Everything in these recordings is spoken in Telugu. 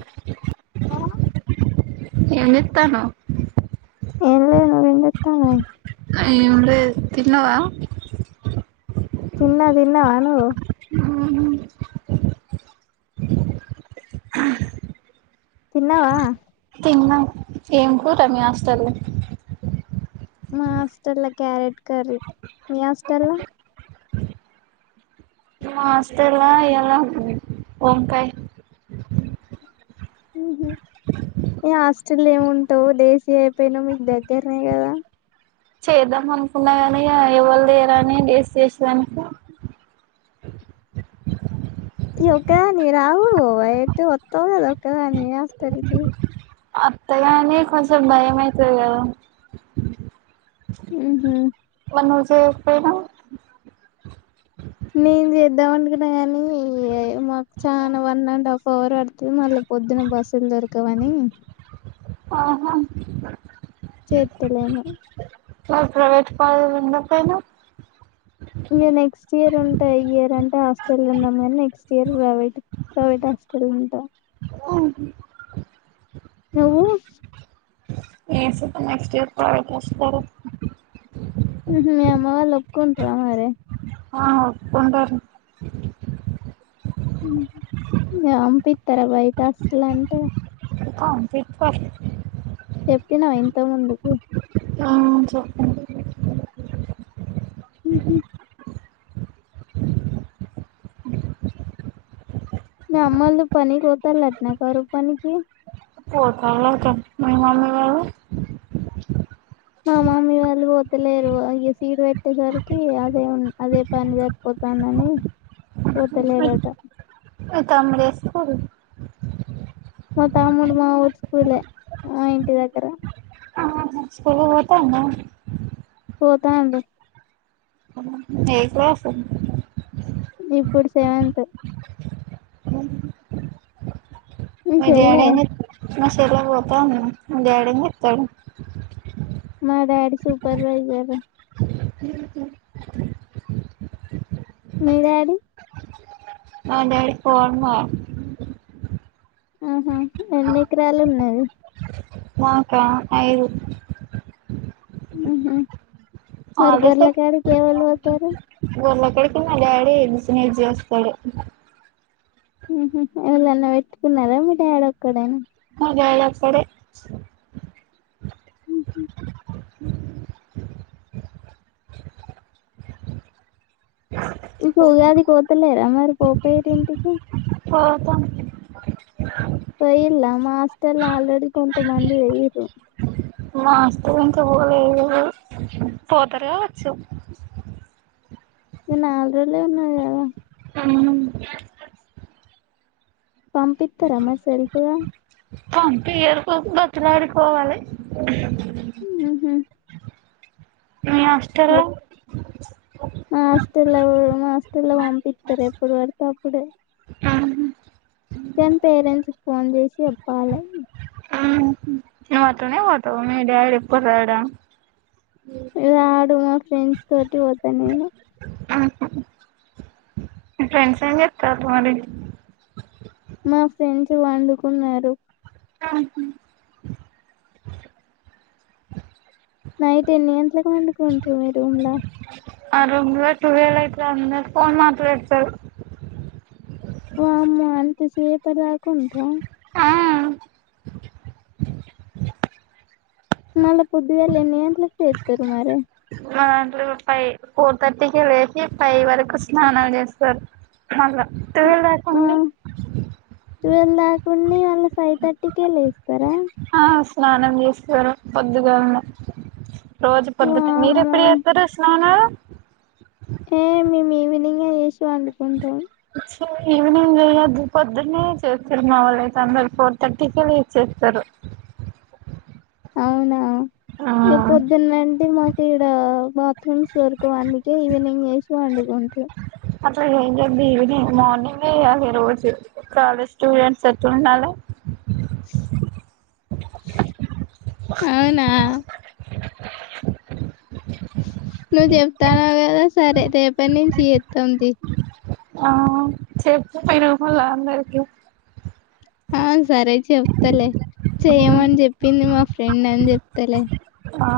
అ అ ఏ నిత్తాను ఏం లేదు నువ్వేం జేతానవు ఏముంటది తినవ తిన్న తిన్నావను ఆ తిన్నావా న్న ఏం కూడాట మీ ఆస్తలు మా అష్టలా క్యారెట్ కర్రీ న అష్టల్ అస్తేలా ఎలా ఓంకాయ హ న హాస్టల్ ఏమింటావు దేశీ అయిపోయినావు మీకు దగ్గరనే కదా చేద్దాం అనుకున్నా కాని ఎవరు లేరాని డేస్ చేసేదానికి ఈ ఒక్కదాని రాహ ఎట్ వత్తద ఒకక్కదాని హాస్టల్ కి అత్తగాని కొంచెం భయం అవుతుంది కదా ఆ చెప్పేనా నేను చేద్దాం అంటకున్నా కాగానీ మాకు చాలా వన్ అండ్ హాఫ్ అవర్ పడుతుది మళ్ళీ పొద్దున బస్సులు దొరకవని ఆహా చేతలేమ ప్రైవేట్ పన్నప్పైనా ఇ నెక్స్ట్ ఇయర్ ఉంటా ఈ ఇయర్ అంటే హాస్టల్ ఉన్నాం కానీ next year private private hostel ఉంటా నువ్వు ఏ స నెక్స్ట్ ఇయర్ ప్రసారు అమా వా లోకు త అరి ఆ ఒప్పుంటారు పంపిస్తారా బయట అసలు అంటే కంప్లీట్ ప చెప్పినావు ఇంత ముందుకు అవు చెప్పండి హ అమ్మలు పని కోత ట్నా కారు పనికి పోతలాత మమ మా మమీ వాళ్ళు పోతలేరు అయ సీడ్ పెట్టేసరికి అదే అదే పని సరిపోతానని పోతలేరుట అతే అంలే స్కల్ మా తాముడు మా ఊర్ స్కూల్ మా ఇంటి దగగర స్క పోతా పోతా అ భై ఏకుస ఇప్పుడు సెవంతంత్ మీ మర్యాణ చెల్లె అ మ సలా పోతా డంగాతడు మా డాడీ సూపర్వైజర్ మీరడి మ డాడీ పో అట్నావే ఆహా ఎన్నికరాలు ఉన్నాయి మాకా అఐదు ఉ అ హాలిడేస్ లో గర్లా కాడి క వాళుతారు ఇక్కడకి మలళ ఏసినజస్తడు ఎళన్నా పెట్టుకున్నారా మీ డాడ ఒక్కడైనా క్కడ ఉహు ఇంక ఉగాది కోతులేర మరి పోపోయట ఇంటికి పోతాం. పోయిల్లా మ హస్టెల్ ల్ల అల్రడీ కొంత పోయింర్రు. మాస్క, కొచ్చావోలేదు, పోతారు కావచ్చు. ఇగ నాల్ రోజులే, ఉన్నాది గదా. [inaudible] పంపిత్తరం మరి సెల్ఫ్గా పంపియ్యారు, బా బతిలాడి, పోవాలే. ఉహు మీ ఆస్టల్లో. హస్టల్లో, మ మాస్టల్లో, పంపిత్తరు, ఎప్పుడు పడితే, అప్పుడే. కని పేరెంట్స్ కీ, ఫోన్ చేసి అప్పాలే. నువ్వు అట్లనే పోతావు, మీ డాడీ ఎప్పుడు రాడా. ఇలా ఆడు మ. ఫ్రెండ్స్ తోటి, పోతా నేను. మీ ఫ్రెండ్స్, ఎం జీత్తరు మారి. మా ఫ్రెండ్స్, వండుకున్నారు. నైట్ ఎన్ని గట్లకి వండుకుంట్రారు, మీ రూమ్ ల. అ రూమ్ ల టూవల్ అయితే, అందరు ఫోన్ మాట్లాడుతారు. ఓమ్మో అంత సేపటిదాకా ఉంట్రా. మల్ల పొద్దుగాల ఎన్ని గంటలకు లేత్తరు మరి. మా దాంట్లో ఫై, ఫోర్ తట్టికి లేసి, ఫైవ్ వరకు, స్నానం చేస్తారు, మళ్ళ. టువెల్ దాక ఉంది. టువెల్ దాక ఉంది మల్ల ఫై తట్టికే లే. ఆస్. స్నానం జెస్తారు పొద్దుగాలనే. రోజు పొద్దున్నే, మీరు వామ్మో ఎప్పుడు ఎత్తారు స్నానము., ఏ మేము ఈవినింగే జేసీ, పండుకుంటాం. సో ఈవినింగ్ జెయొద్దు, పొద్దునే చేస్తారు, మా వాళ్ళ అయితే అందరు, ఫోర్ తట్టికే లేసి, చేస్తారు. అవునా. ఇగ పొద్దున్నటే మాకు. ఇడ, బాత్రూమ్స్, దొరకవు, అందుకే ఈవినింగ్ చేసి వండుకుంర్రు. అసలు ఏం జదు ఈవినింగ్, మార్నింగ్ చేయ్యాలి రోజు కాలేజ్ స్టూడెంట్స్ ఎట్లుండాలే. అవునా. నువ్వు చెప్తాను కదా సరే రేపటి నుంచి ఎతమ్ తియ్. ఆ చెప్పు పైన ఉన్నోళందరికి. ఆ సరే చెప్తలే చెయమని చెప్పింది మా ఫ్రెండ్ అని చెప్తలే. ఆ.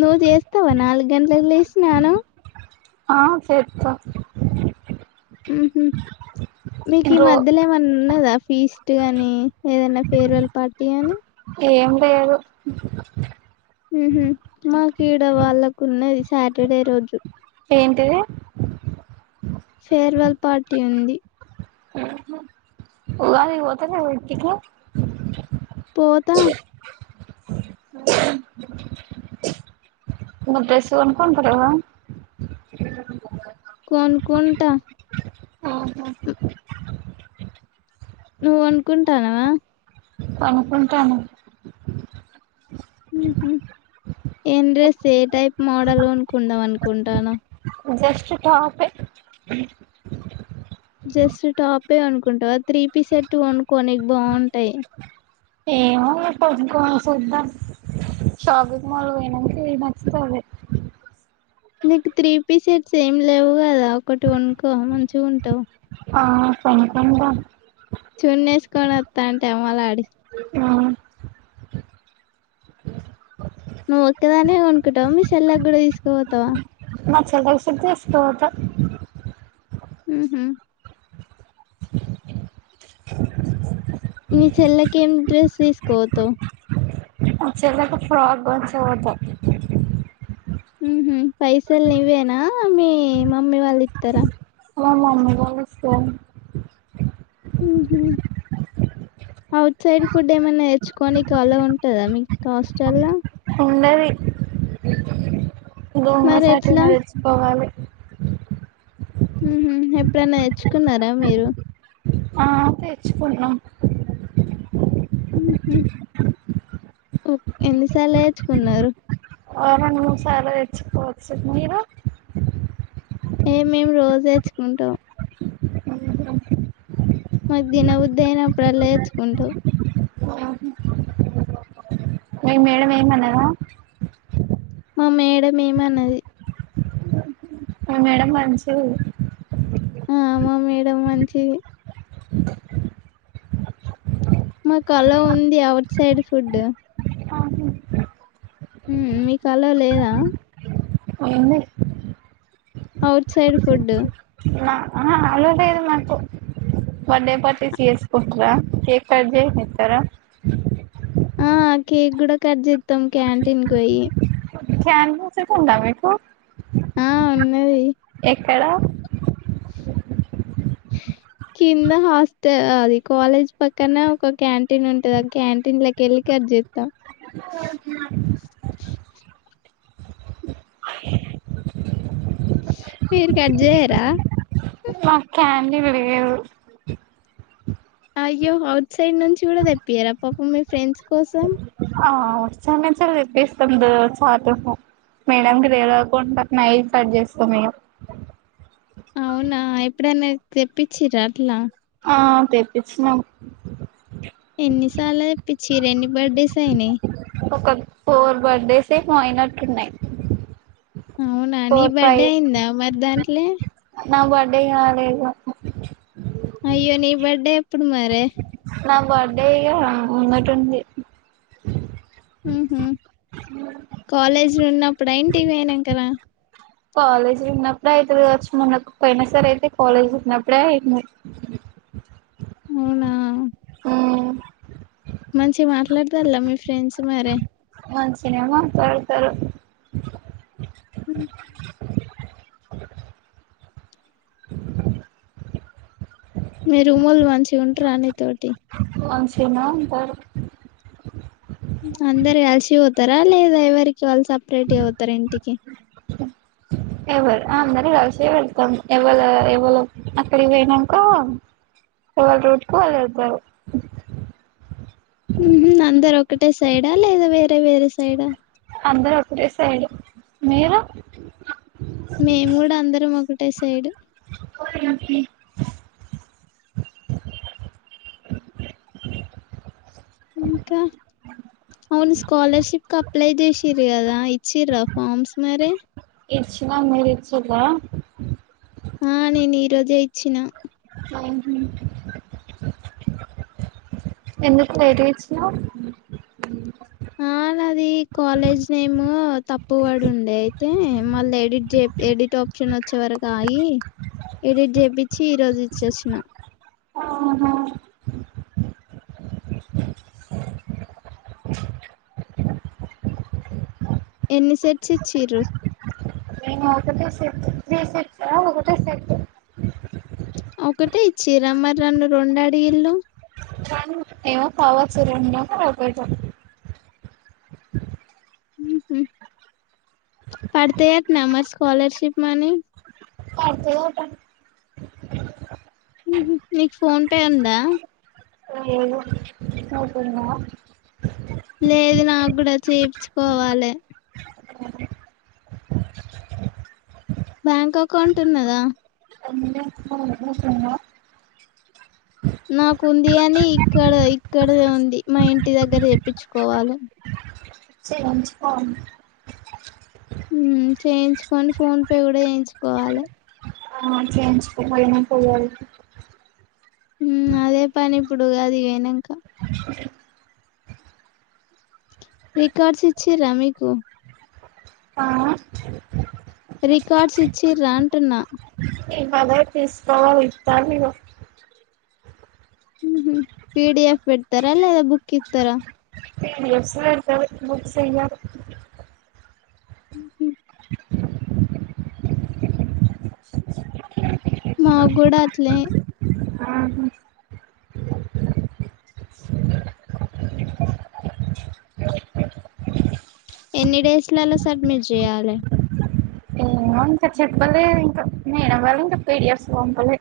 నువ్వు చేస్తావా నాలుగు గంటలకు లేసి సాన్నం. అ చెత్త. హు ఉమ్. మీకు ఈ రో మధ్యల ఏమన్నా ఉన్నదా. ఫీస్ట్ కాగాని ఏదైనా ఫేర్వెల్ పార్టీ గాని. ఏం లేదు. మ్ హు మాకిీడ వాళ్ళకు ఉన్నది సాటర్డే రోజు ఏంటిది ఫేర్వెల్ పార్టీ ఉంది ఉగాదికి పోతలేవ ఇంటికి పోతా అ నువ్ డ్రెస్ కొనుకుంటలేవా కోనుకుంటా ఓహో నువ్వు కొనుకుంటానవ కొనుకుంటాన మ్ హు ఏం డ్రెస్ ఏ టైప్ మోడల్ కొనుకుందాం అనుకుంటానవ్ జస్ట్ టాప్ ఏ జస్ట్ టాపే కొనుకుంటవ త్రీపీ సెట్ కొనుకో నీకు బాగుంటయ్ ఏమో రేపేద్గ్గో సుద్దాం షాపింగ్ మాల్కు పోయినంక ఏది నచ్చితే అదే నీకు త్రీ పీస్ సెట్స్ ఏం లేవ్వు కదా ఒకటి కొన్కో మంచిగుంటవ్ ఆ కొనుకుంటా చూన్నేసుకొని ఒతంటే అమ్మలాడి ఆ నువ్వు ఒక్కదానే కొనుకుంటావ మీ చెెల్లకు కూడా తీసుకపోతావ మా చెల్లెకుసుత తీసుకపోత మ్ హమ్ మీ చెల్లకి ఏం డ్రెస్ తీసుకపోతవ్ మా చెల్లెకు ఫ్రాక్ కొంచపోత మ్ హు పైసలునివ్వేనా మీ మమ్మీ వాళ్ళు ఇత్తరా మా మమ్మీ వాళ్ళు ఇస్తారు మ్ హు ఔట్ సైడ్ ఫుడ్ ఏమైనా నేర్చుకోొనికి అలో ఉంటదా మీకు హాస్టల్ల్లా ఉండది దొంగ మరి సాటుగ్గ ఎట్లా తెచ్చుకోవలే ఇ మ్ హు ఎప్పుడన్న నేర్చుకున్నారా మీరు ఆ తెచ్చుకున్నాం మ్ హు ఎన్నిసార్ల తేచ్చుకున్నారు ఓ రెండు మూడు సార్ల తెచ్చుకోవచ్చు మీరు ఏ మేము రోజు తేచ్చుకుంటం మాకు తిన బుద్ది అయినప్పుడల్ల తెచ్చుకుంటం మీ మేడం ఏమనదా మా మేడం ఏమనది మా మేడం మంచిది అ మ మేడం మంచిది మాకు అలో ఉంది ఔట్ సైడ్ ఫుడ్డు హు మీకు అలో లేదా ఏంది ఔట్ సైడ్ ఫుడ్ న అహ అలో లేదు మాకు బర్త్డే పార్టీస్ చేసుకుంటర కేక్ కట్ చేపిత్తర ఆ కేక్ కూడా కట్ చెత్తం క్యాంటీన్ కు పోయి క్యాంటిన్ సుత ఉందా మీకు ఆ ఉన్నాయ్ ఎక్కడ కింద హాస్ట అది కాలేజ్ పక్కన ఒక క్యాంటీన్ ఉంటది ఆ క్యాంటీన్ లోకి కట్ చేతా మీరు కట్ చేయరా మాక్ కాండిల్ లేదు అయ్యో అఔట్ సైడ్ నుంచి కూడా తెపియారా పాపం మీ ఫ్రెండ్స్ కోసం ఆ వ చాలా తెపిస్తాం దోస అట్ల మేడం తెలవకుండా నైట్ కట్ చేస్తాం అవునా ఎప్పుడైనా తెప్పించిరా అట్లా ఆ తెప్పచ్చినం ఎన్నిసార్లు తెపించిరు ఎన్ని బర్త్డేస్ అయినాయి ఒక ఫోర్ బర్త్డేస్ ఏమో అయినట్టు ఉన్నాయి అవునా ని బర్త్డే అయిందా మరి దాంట్లో లే నా బర్డే కాలేదు అయ్యో నీ బర్త్డే ఎప్పుడు మరి నా బర్డే ఇగ ముందతుంది హ్మ్ హు కాలేజీ లో ఉన్నప్పుడ ఇంటికి పోయినాకన కాలేజ్ ఉన్నప్పుడే అయితది కావచ్చు మొన్న పోయినసారి అయితే కాలేజ్ ఉన్నప్పుడే అయింది అవునా ఉమ్ మంచి మాట్లాడతలా మీ ఫ్రెండ్స్ మరే మంచినే మాట్లాడుతారు హ మీరు రూమోలు మంచి ఉంటరా నితోటి మంచినా ఉంటారు అందరు కలిసిపోతారా లేదా ఎవరికి వాళ్ళు సపరేట్గ పోతారా ఇంటికి ఎవరు అందరు కలిసి వెళ్తాం ఎవళ ఎవళ అక్కడికి పోయినాక ఎవళ రూట్క్ వాళ్ళు వెళ్తారు హ్మ్ హు అందరు ఒకటే సైడా ఆహ్ లేదా వేరే వేరే సైడ్ ఆహ్ అందరు ఒకటే సైడ్ మీరు మేము కూడా అందరం ఒకటే సైడ్ అ ఇంకా అవును స్కాలర్షిప్ అప్లై చేసిరు కదా ఇచ్చిరా ఫార్మ్స్ మరే ఇచ్చిన మీరు ఇచ్చిరా ఆ నేను ఈ రోజే ఇచ్చినా హ్మ్ హు ఎందుకు ఏడిచిన్నావ్ ఆ నాది కాలేజ్ నేమ్ తప్పుపడి ఉండే అయితే మళ్ళీ ఎడిట్ చే ఎడిట్ ఆప్షన్ వచ్చే వరకు ఆగి ఎడిట్ చేపించి ఈ రోజు ఇచోచిన అహ ఎన్ని సెట్స్ ఇచిరు మేము ఒకటే సెట్ త్రి సెట్స్ ఆహ్ ఒకటే సెట్ ఒకటే ఇచ్చిరా మరి నన్ని రెండు అడిగిలు ఏమో పవర్స్ రెండు [unintelligible] ఒకటి హ్మ్ హు పడతే నమ స్కాలర్ ష్ పడ్తాయోట హ్మ్ హు మీకు ఫోన్ పే ఉందా లేదు నీకు ఉందా లేదు నాకు కూడా చేపించుకోవాలి బ్యాంక్ అకౌంట్ ఉన్నదా [inaudible] నాకుంది అని ఇక్కడ ఇక్కడ ఉంది మా ఇంటి దగ్గర చెప్పించుకోవాలి సంచకో చేయించుకొని ఫోన్ పే కూడా చేయించుకోవాలి ఆ చేయించుకో మల్ల మనకి అదే పని ఇప్పుడు అది వనాక రికార్డ్స్ ఇచ్చారా మీకు ఆ రికార్డ్స్ ఇచ్చి రా అంటున్నా ఇవాళ తీసుకోవా ఇత్తారొ పి డిఎఫ్ పెడతారా లేదా బుక్ ఇతారా [inaudible] హుహు. మగుడ అట్లని ఆహ ఎన్ని డేస్ లాలో సార్మిట్ చేయాలి ఇంకా చెప్పలే ఇంకా నేనవాల ఇంకా పేడిఎఫస్ పంపలే